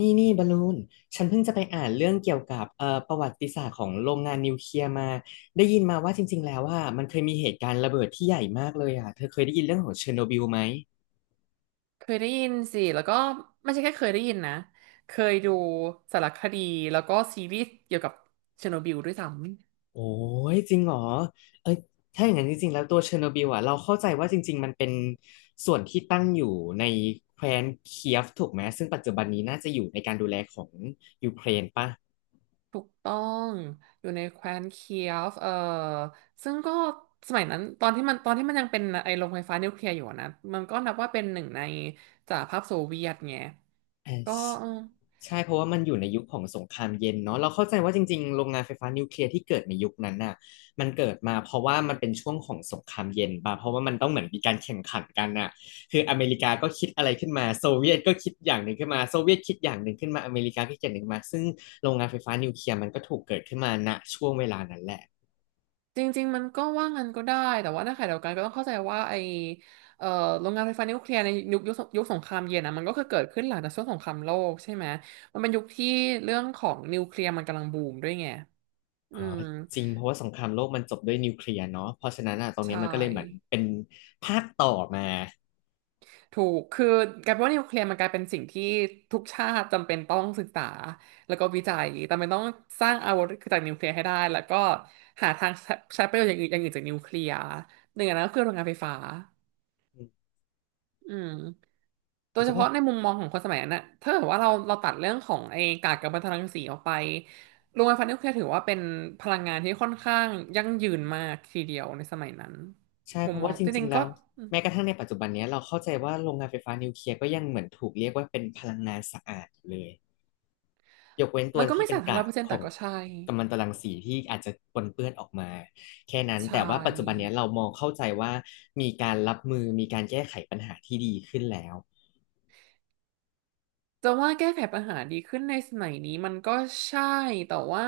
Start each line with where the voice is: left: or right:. left: นี่นี่บอลลูน ฉันเพิ่งจะไปอ่านเรื่องเกี่ยวกับประวัติศาสตร์ของโรงงานนิวเคลียร์มา ได้ยินมาว่าจริงๆแล้วว่ามันเคยมีเหตุการณ์ระเบิดที่ใหญ่มากเลยอ่ะ เธอเคยได้ยินเรื่องของเชอร์โนบิลไหม
right: เคยได้ยินสิ แล้วก็ไม่ใช่แค่เคยได้ยินนะ เคยดูสารคดีแล้วก็ซีรีส์เกี่ยวกับเชอร์โนบิลด้วยซ้ำ
left: โอ้ยจริงเหรอเอ้ยถ้าอย่างนั้นจริงๆแล้วตัวเชอร์โนบิลอ่ะเราเข้าใจว่าจริงๆมันเป็นส่วนที่ตั้งอยู่ในแคว้นเคียฟถูกไหม ซึ่งปัจจุบันนี้น่าจะอยู่ในการดูแลของยูเครนป่ะ
right: ถูกต้อง อยู่ในแคว้นเคียฟซึ่งก็สมัยนั้นตอนที่มันยังเป็นไอ้โรงไฟฟ้านิวเคลียร์อยู่อะนะ มันก็นับว่าเป็นหนึ่งในสหภาพโซเวียตไง
left: อ่า
right: ก็เออ
left: ใช่เพราะว่ามันอยู่ในยุคของสงครามเย็นเนาะเราเข้าใจว่าจริงๆโรงงานไฟฟ้านิวเคลียร์ที่เกิดในยุคนั้นน่ะมันเกิดมาเพราะว่ามันเป็นช่วงของสงครามเย็นป่ะเพราะว่ามันต้องเหมือนมีการแข่งขันกันน่ะคืออเมริกาก็คิดอะไรขึ้นมาโซเวียตก็คิดอย่างหนึ่งขึ้นมาโซเวียตคิดอย่างหนึ่งขึ้นมาอเมริกาก็คิดอย่างหนึ่งมาซึ่งโรงงานไฟฟ้านิวเคลียร์มันก็ถูกเกิดขึ้นมาณช่วงเวลานั้นแหละ
right: จริงๆมันก็ว่างั้นก็ได้แต่ว่าในขณะเดียวกันก็ต้องเข้าใจว่าไอเอ่อโรงงานไฟฟ้านิวเคลียร์ในยุคสงครามเย็นนะมันก็คือเกิดขึ้นหลังจากช่วงสงครามโลกใช่ไหมมันเป็นยุคที่เรื่องของนิวเคลียร์มันกำลังบูมด้วยไงอื
left: อ๋อ
right: ม
left: จริงเพราะว่าสงครามโลกมันจบด้วยนิวเคลียร์เนาะเพราะฉะนั้นอ่ะตรง
right: ใช
left: เนี้ยมันก็เลยเหมือน
right: ่
left: เป็นภาคต่อมา
right: ถูกคือกลายเป็นว่านิวเคลียร์มันกลายเป็นสิ่งที่ทุกชาติจำเป็นต้องศึกษาแล้วก็วิจัยจำเป็นต้องสร้างอาวุธจากนิวเคลียร์ให้ได้แล้วก็หาทางใช้ประโยชน์อย่างอื่นจากนิวเคลียร์หนึ่งอันนั้นก็คือโรงงานไฟฟ้า อืมโดยเฉ
left: จะว่า
right: พาะในมุมมองของคนสมัยนั้นนะถ้าเกิดว่าเราตัดเรื่องของไอ้กากกัมมันตรังสีออกไปโรงไฟฟ้านิวเคลียร์ถือว่าเป็นพลังงานที่ค่อนข้างยั่งยืนมากทีเดียวในสมัยนั้น
left: ใช่
right: มุ
left: เพ
right: ม
left: ราะ
right: มอ
left: ว่า
right: ง
left: จ
right: จ
left: ริ
right: ริ
left: ง
right: ง
left: ๆ
right: ๆ
left: แล้
right: ก็
left: วแม้กระทั่งในปัจจุบันเนี้ยเราเข้าใจว่าโรงงานไฟฟ้านิวเคลียร์ก็ยังเหมือนถูกเรียกว่าเป็นพลังงานสะอาดอยู่เลยยกเว้นตัว
right: มันก็
left: ที่
right: ไม่
left: เป็น
right: สานทั้งร้
left: กา
right: อย
left: ก
right: เปอร์เซ็นต์
left: ข
right: แต่
left: อง
right: ก็ใช่
left: กัมมันตรังสีที่อาจจะปนเปื้อนออกมาแค่นั้น
right: ใช
left: แต่ว่าปัจจุบันเนี้
right: ่
left: ยเรามองเข้าใจว่ามีการรับมือมีการแก้ไขปัญหาที่ดีขึ้นแล้ว
right: จะว่าแก้ไขปัญหาดีขึ้นในสมัยนี้มันก็ใช่แต่ว่า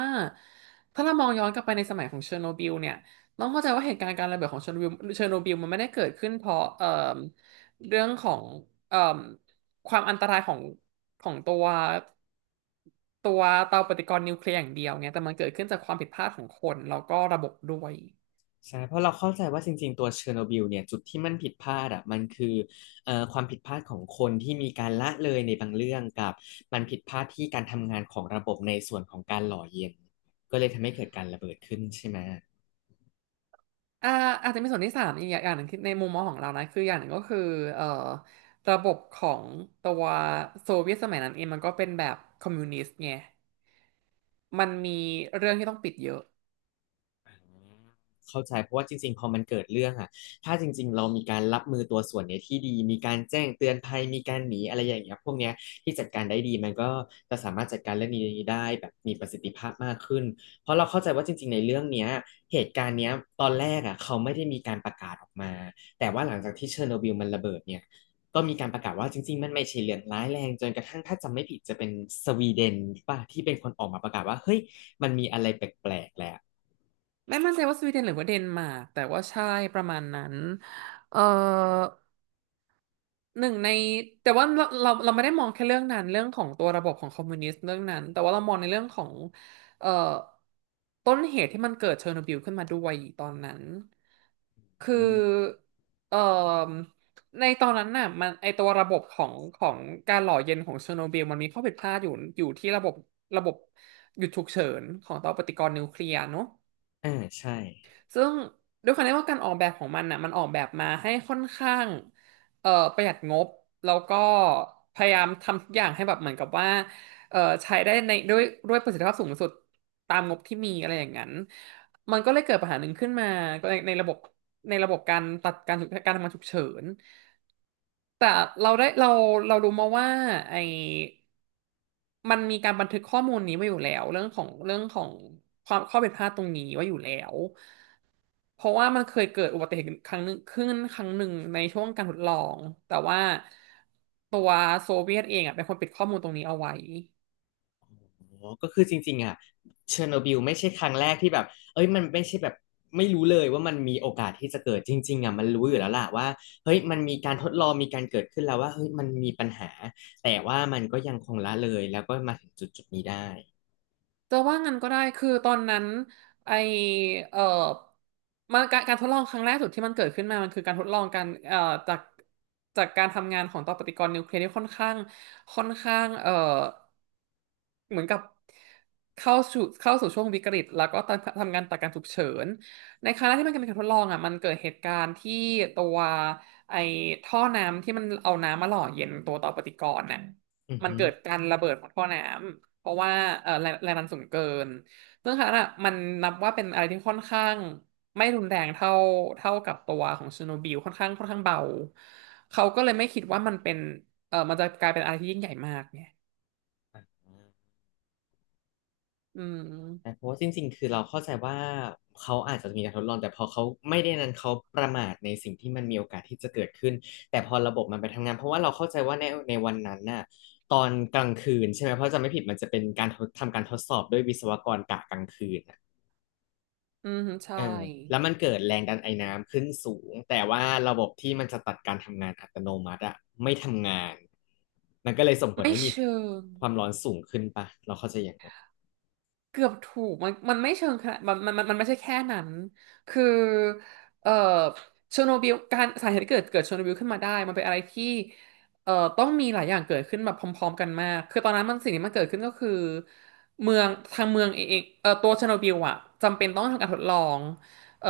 right: ถ้าเรามองย้อนกลับไปในสมัยของเชอร์โนบิลเนี่ยต้องเข้าใจว่าเหตุการณ์การระเบิดของเชอร์โนบิลมันไม่ได้เกิดขึ้นเพราะเรื่องของเอ่อความอันตรายของของตัวตัวเตาปฏิกรณ์นิวเคลียร์อย่างเดียวไงแต่มันเกิดขึ้นจากความผิดพลาดของคนแล้วก็ระบบด้วย
left: ใช่เพราะเราเข้าใจว่าจริงๆตัวเชอร์โนบิลเนี่ยจุดที่มันผิดพลาดอ่ะมันคือความผิดพลาดของคนที่มีการละเลยในบางเรื่องกับมันผิดพลาดที่การทำงานของระบบในส่วนของการหล่อเย็นก็เลยทำให้เกิดการระเบิดขึ้นใช่ไหม
right: อ่าอาจจะมีส่วนที่สามอีกอย่างหนึ่งคือในมุมมองของเรานะคืออย่างหนึ่งก็คือเอ่อระบบของตัวโซเวียตสมัยนั้นเองมันก็เป็นแบบคอมมิวนิสต์ไงมันมีเรื่องที่ต้องปิดเยอะ
left: เข้าใจเพราะว่าจริงๆ พอมันเกิดเรื่องอะถ้าจริงๆเรามีการรับมือตัวส่วนเนี้ยที่ดีมีการแจ้งเตือนภัยมีการหนีอะไรอย่างเงี้ยพวกเนี้ยที่จัดการได้ดีมันก็จะสามารถจัดการเรื่องนี้ได้แบบมีประสิทธิภาพมากขึ้นเพราะเราเข้าใจว่าจริงๆในเรื่องเนี้ยเหตุการณ์เนี้ยตอนแรกอะเขาไม่ได้มีการประกาศออกมาแต่ว่าหลังจากที่เชอร์โนบิลมันระเบิดเนี่ยก็มีการประกาศว่าจริงๆมันไม่ใช่เรื่องร้ายแรงจนกระทั่งถ้าจำไม่ผิดจะเป็นสวีเดนป่ะที่เป็นคนออกมาประกาศว่าเฮ้ยมันมีอะไรแปลกๆแหละ
right: ไม่มั่นใจว่าสวีเดนหรือว่าเดนมาร์กแต่ว่าใช่ประมาณนั้นเอ่อ หนึ่งในแต่ว่าเราไม่ได้มองแค่เรื่องนั้นเรื่องของตัวระบบของคอมมิวนิสต์เรื่องนั้นแต่ว่าเรามองในเรื่องของเอ่อต้นเหตุที่มันเกิดเชอร์โนบิลขึ้นมาด้วยตอนนั้นคือ
left: อืม
right: เอ่อในตอนนั้นน่ะมันไอตัวระบบของการหล่อเย็นของเชอร์โนบิลมันมีข้อผิดพลาดอยู่อยู่ที่ระบบหยุดฉุกเฉินของเตาปฏิกรณ์นิวเคลียร์เนอะ
left: อ่าใช่
right: ซึ่งด้วยความที่ว่าการออกแบบของมันน่ะมันออกแบบมาให้ค่อนข้างเอ่อประหยัดงบแล้วก็พยายามทำทุกอย่างให้แบบเหมือนกับว่าเอ่อใช้ได้ในด้วยประสิทธิภาพสูงสุดตามงบที่มีอะไรอย่างนั้นมันก็เลยเกิดปัญหาหนึ่งขึ้นมาในในระบบการตัดการฉุกการทำงานฉุกเฉินแต่เราได้เราเรารู้มาว่าไอมันมีการบันทึกข้อมูลนี้ไว้อยู่แล้วเรื่องของความข้อผิดพลาดตรงนี้ไว้อยู่แล้ว เพราะว่ามันเคยเกิดอุบัติเหตุครั้งหนึ่งในช่วงการทดลอง แต่ว่าตัวโซเวียตเองอ่ะเป็นคนปิดข้อมูลตรงนี้เอาไว้
left: โอ้ก็คือจริงๆอ่ะเชอร์โนบิลไม่ใช่ครั้งแรกที่แบบเอ้ยมันไม่ใช่แบบไม่รู้เลยว่ามันมีโอกาสที่จะเกิดจริงๆอ่ะมันรู้อยู่แล้วล่ะว่าเฮ้ยมันมีการทดลองมีการเกิดขึ้นแล้วว่าเฮ้ยมันมีปัญหาแต่ว่ามันก็ยังคงละเลยแล้วก็มาถึงจุดๆนี้ได้
right: จะว่างั้นก็ได้คือตอนนั้นไอเอ่อมันการทดลองครั้งแรกสุดที่มันเกิดขึ้นมามันคือการทดลองการจากจากการทำงานของต่อปฏิกรณ์นิวเคลียร์ที่ค่อนข้างเหมือนกับเข้าสู่ช่วงวิกฤตแล้วก็ทำงานตัดการฉุกเฉินในครั้งแรกที่มันเป็นการทดลองอ่ะมันเกิดเหตุการณ์ที่ตัวไอท่อน้ำที่มันเอาน้ำมาหล่อเย็นตัวต่อปฏิกรณ์น่ะ
left: อือ
right: มัน
left: ฮึ
right: เกิดการระเบิดของท่อน้ำ เพราะว่าแรงแรงดันสูงเกิน ซึ่งค่ะนน่ะมันนับว่าเป็นอะไรที่ค่อนข้างไม่รุนแรงเท่ากับตัวของเชอร์โนบิลค่อนข้างเบา เขาก็เลยไม่คิดว่ามันเป็นเออมันจะกลายเป็นอะไรที่ยิ่งใหญ่มากไงอื
left: น่
right: ม
left: เพราะว่าจริงๆคือเราเข้าใจว่าเขาอาจจะมีการทดลองแต่พอเขาไม่ได้นั้นเขาประมาทในสิ่งที่มันมีโอกาสที่จะเกิดขึ้นแต่พอระบบมันไปทำงานเพราะว่าเราเข้าใจว่าในวันนั้นน่ะตอนกลางคืนใช่ไหมเพราะจะไม่ผิดมันจะเป็นการทดสอบด้วยวิศวกรกะกลางคืนน่ะ
right: อืมใช่
left: เออแล้วมันเกิดแรงดันไอน้ำขึ้นสูงแต่ว่าระบบที่มันจะตัดการทำงานอัตโนมัติอะไม่ทำงานมันก็เลยส่งผล
right: ไม่
left: ให้มี
right: เชิง
left: ความร้อนสูงขึ้นปะเราเข้าใจอย่างนั้น
right: เกือบถูกมันไม่เชิงขนาดมันไม่ใช่แค่นั้นคือเอ่อเชอร์โนบิลการสาเหตุที่เกิดเชอร์โนบิลขึ้นมาได้มันเป็นอะไรที่ต้องมีหลายอย่างเกิดขึ้นแบบพร้อมๆกันมากคือตอนนั้นมันสิ่งที่มันเกิดขึ้นก็คือเมืองทางเมืองเองตัวเชอร์โนบิลอะจำเป็นต้องทำการทดลองเอ่อ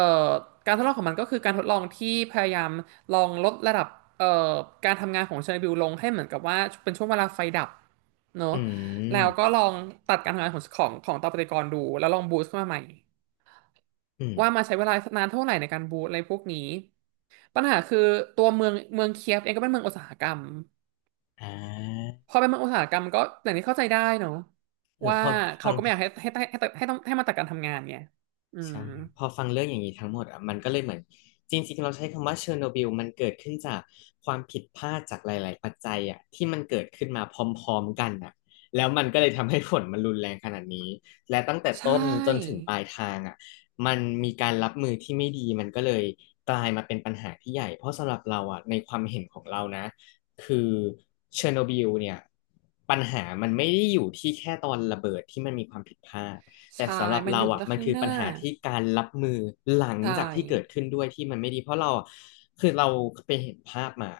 right: การทดลองของมันก็คือการทดลองที่พยายามลองลดระดับเอ่อการทำงานของเชอร์โนบิลลงให้เหมือนกับว่าเป็นช่วงเวลาไฟดับเน
left: อื
right: อะ แล้วก็
left: ม
right: ลองตัดการทำงานของตัวปฏิกรณ์ดูแล้วลองบูสต์ขึ้นมาใหม่
left: อืม
right: ว่ามาใช้เวลานานเท่าไหร่ในการบูสต์อะไรพวกนี้ปัญหาคือตัวเมืองเคียฟเองก็เป็นเมืองอุตสาหกรรม
left: อ่า
right: พอเป็นเมืองอุตสาหกรรมก็อย่างนี้เข้าใจได้เนาะ
left: เออ
right: ว่า
left: ฟั
right: เขา
left: ง
right: ก็ไม่อยากให้ต้องให้มาตัดการทำงานไงอืม
left: ใช่พอฟังเรื่องอย่างนี้ทั้งหมดอ่ะมันก็เลยเหมือนจริงๆเราใช้คำว่าเชอร์โนบิลมันเกิดขึ้นจากความผิดพลาดจากหลายๆปัจจัยอ่ะที่มันเกิดขึ้นมาพร้อมๆกันอ่ะแล้วมันก็เลยทำให้ผลมันรุนแรงขนาดนี้และตั้งแต่
right: ใช
left: ต้นจนถึง
right: ่
left: ปลายทางอ่ะมันมีการรับมือที่ไม่ดีมันก็เลยกลายมาเป็นปัญหาที่ใหญ่เพราะสำหรับเราอ่ะในความเห็นของเรานะคือเชอร์โนบิลเนี่ยปัญหามันไม่ได้อยู่ที่แค่ตอนระเบิดที่มันมีความผิดพลาด แต่
right: ใช่
left: สำหรับ
right: มัน
left: เรา
right: อยู่
left: อ่ะ
right: แต่
left: มัน
right: ข้าง
left: คือ
right: หน้า
left: ปัญหาที่การรับมือหลัง
right: ใช่
left: จากที่เกิดขึ้นด้วยที่มันไม่ดีเพราะเราอะคือเราไปเห็นภาพมา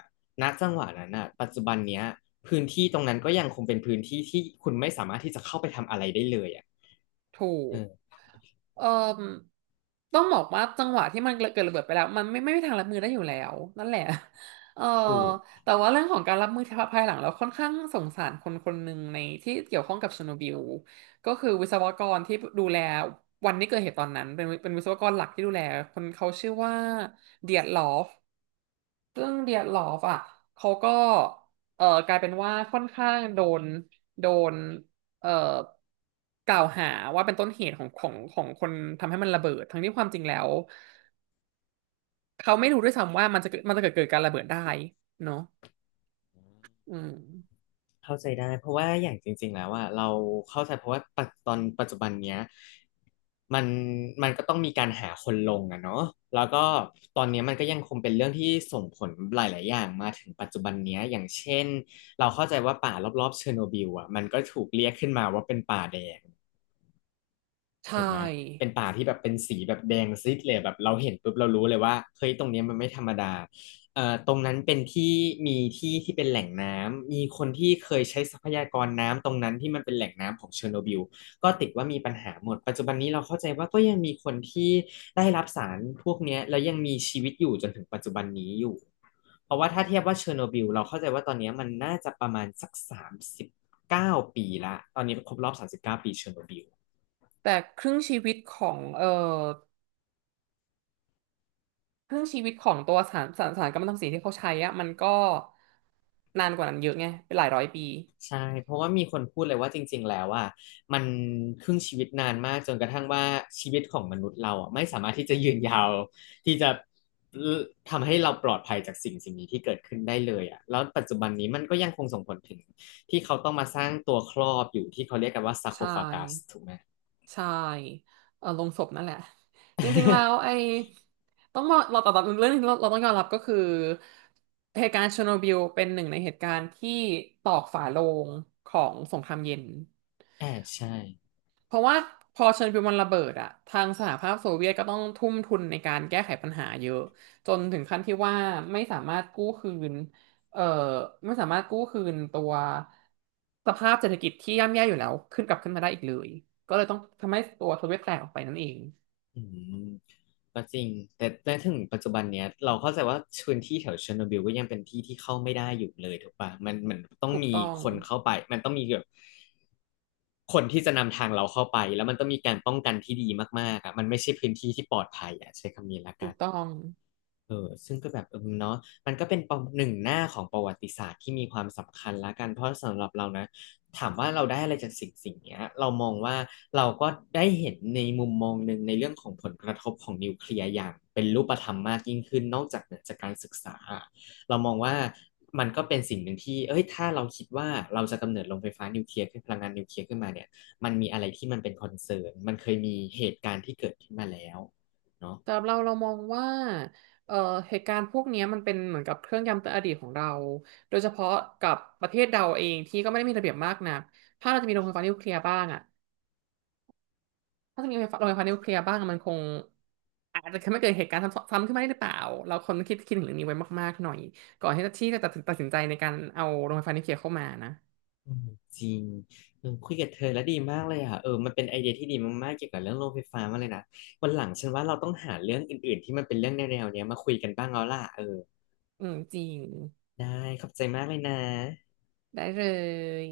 left: ณจังหวะนั้นอ่ะปัจจุบันเนี้ยพื้นที่ตรงนั้นก็ยังคงเป็นพื้นที่ที่คุณไม่สามารถที่จะเข้าไปทำอะไรได้เลยอ่ะ
right: ถูก
left: เออ
right: เอ่อต้องบอกว่าจังหวะที่มันเกิดระเบิดไปแล้วมันไม่มีทางรับมือได้อยู่แล้วนั่นแหละ เอ่อ
left: ถูก
right: แต่ว่าเรื่องของการรับมือภายหลังเราค่อนข้างสงสารคนคนหนึ่งในที่เกี่ยวข้องกับเชอร์โนบิลก็คือวิศวกรที่ดูแลวันที่เกิดเหตุตอนนั้นเป็นวิศวกรหลักที่ดูแลคนเขาชื่อว่าเดียร์ลอฟ ซึ่งเดียดหลอฟอ่ะ เขาก็กลายเป็นว่าค่อนข้างโดนโดนเอ่อกล่าวหาว่าเป็นต้นเหตุของคนทำให้มันระเบิดทั้งที่ความจริงแล้วเขาไม่รู้ด้วยซ้ำว่ามันจะเกิดมันจะเกิดการระเบิดได้เนาะอืม
left: เข้าใจได้เพราะว่าอย่างจริงๆแล้วว่าเราเข้าใจเพราะว่าตอนปัจจุบันเนี้ยมันมันก็ต้องมีการหาคนลงอะเนาะแล้วก็ตอนเนี้ยมันก็ยังคงเป็นเรื่องที่ส่งผลหลายๆอย่างมาถึงปัจจุบันเนี้ยอย่างเช่นเราเข้าใจว่าป่ารอบๆเชอร์โนบิลอะมันก็ถูกเรียกขึ้นมาว่าเป็นป่าแดง
right: ใช่
left: ถูกไหมเป็นป่าที่แบบเป็นสีแบบแดงซีดเลยแบบเราเห็นปุ๊บเรารู้เลยว่าเฮ้ยตรงเนี้ยมันไม่ธรรมดาตรงนั้นเป็นที่มีที่ที่เป็นแหล่งน้ำมีคนที่เคยใช้ทรัพยากรน้ำตรงนั้นที่มันเป็นแหล่งน้ำของเชอร์โนบิลก็ติดว่ามีปัญหาหมดปัจจุบันนี้เราเข้าใจว่าก็ยังมีคนที่ได้รับสารพวกเนี้ยแล้วยังมีชีวิตอยู่จนถึงปัจจุบันนี้อยู่เพราะว่าถ้าเทียบว่าเชอร์โนบิลเราเข้าใจว่าตอนเนี้ยมันน่าจะประมาณสักสามสิบเก้าปีละตอนนี้ครบรอบสามสิบเก้าปีเชอร์โนบิล
right: แต่ครึ่งชีวิตของครึ่งชีวิตของตัวสารกัมมันตรังสีที่เขาใช้อะมันก็นานกว่านั้นเยอะไงเป็นหลายร้อยปี
left: ใช่ เพราะว่ามีคนพูดเลยว่าจริงๆ แล้วอ่ะมันครึ่งชีวิตนานมากจนกระทั่งว่าชีวิตของมนุษย์เราอ่ะไม่สามารถที่จะยืนยาวที่จะทำให้เราปลอดภัยจากสิ่งนี้ที่เกิดขึ้นได้เลยอ่ะแล้วปัจจุบันนี้มันก็ยังคงส่งผลถึงที่เขาต้องมาสร้างตัวครอบอยู่ที่เขาเรียกกันว่าซาโค
right: ใช่
left: ฟากัสถูกไหม
right: ใช่เออลงศพนั่นแหละ จริงๆ แล้วไอ้ ต้องบอกเราแต่แบบเรื่องนี้เราต้องยอมรับก็คือเหตุการณ์เชอร์โนบิลเป็นหนึ่งในเหตุการณ์ที่ตอกฝาโลงของสงครามเย็น
left: แอบใช่
right: เพราะว่าพอเชอร์โนบิลมันระเบิดอะทางสหภาพโซเวียตก็ต้องทุ่มทุนในการแก้ไขปัญหาเยอะจนถึงขั้นที่ว่าไม่สามารถกู้คืนเอ่อไม่สามารถกู้คืนตัวสภาพเศรษฐกิจที่ย่ำแย่อยู่แล้วขึ้นกลับขึ้นมาได้อีกเลยก็เลยต้องทำให้ตัวโซเวียตแตกออกไปนั่นเอง
left: อืมก็จริงแต่ถึงปัจจุบันเนี้ยเราเข้าใจว่าพื้นที่แถวเชอร์โนบิลก็ยังเป็นที่ที่เข้าไม่ได้อยู่เลยถูกปะมันต้อง
right: ถูก
left: มี
right: ต้อง
left: คนเข้าไปมันต้องมีแบบคนที่จะนำทางเราเข้าไปแล้วมันต้องมีการป้องกันที่ดีมากๆอ่ะมันไม่ใช่พื้นที่ที่ปลอดภัยอ่ะใช้คำนี้ละ
right: ถู
left: กั
right: ก
left: น
right: ต้อง
left: เออซึ่งก็แบบเออเนาะมันก็เป็นประหนึ่งหน้าของประวัติศาสตร์ที่มีความสำคัญละกันเพราะสำหรับเรานะ ถามว่าเราได้อะไรจากสิ่งเนี้ยเรามองว่าเราก็ได้เห็นในมุมมองหนึ่งในเรื่องของผลกระทบของนิวเคลียร์อย่างเป็นรูปธรรมมากยิ่งขึ้นนอกจากเหนือจากการศึกษาเรามองว่ามันก็เป็นสิ่งหนึ่งที่เอ้ยถ้าเราคิดว่าเราจะกำเนิดโรงไฟฟ้านิวเคลียร์ขึ้นพลังงานนิวเคลียร์ขึ้นมาเนี่ยมันมีอะไรที่มันเป็นคอนเซิร์นมันเคยมีเหตุการณ์ที่เกิดขึ้นมาแล้วเนาะ
right: สำหรับเราเรามองว่าเอ่อเหตุการณ์พวกเนี้ยมันเป็นเหมือนกับเครื่องย้ำเตือนอดีตของเรา โดยเฉพาะกับประเทศเราเองที่ก็ไม่ได้มีระเบียบมากนักถ้าเราจะมีโรงไฟฟ้านิวเคลียร์บ้างอ่ะถ้าจะมีโรงไฟฟ้านิวเคลียร์บ้างอะมันคงอาจจะไม่เกิดเหตุการณ์ซ้ำซ้ำขึ้นมาได้หรือเปล่าเราคนคิดถึงเรื่องนี้ไว้มากๆหน่อยก่อนที่จะตัดสินใจในการเอาโรงไฟฟ้านิวเคลียร์เข้ามานะ
left: อืมจริงเออคุยกับเธอแล้วดีมากเลยอ่ะเออมันเป็นไอเดียที่ดีมากๆเกี่ยวกับเรื่องโรงไฟฟ้ามาเลยนะวันหลังฉันว่าเราต้องหาเรื่องอื่นๆที่มันเป็นเรื่องแนวๆเนี้ยมาคุยกันบ้างแล้วล่ะเออ
right: อืมจริง
left: ได้ขอบใจมากเลยนะ
right: ได้เลย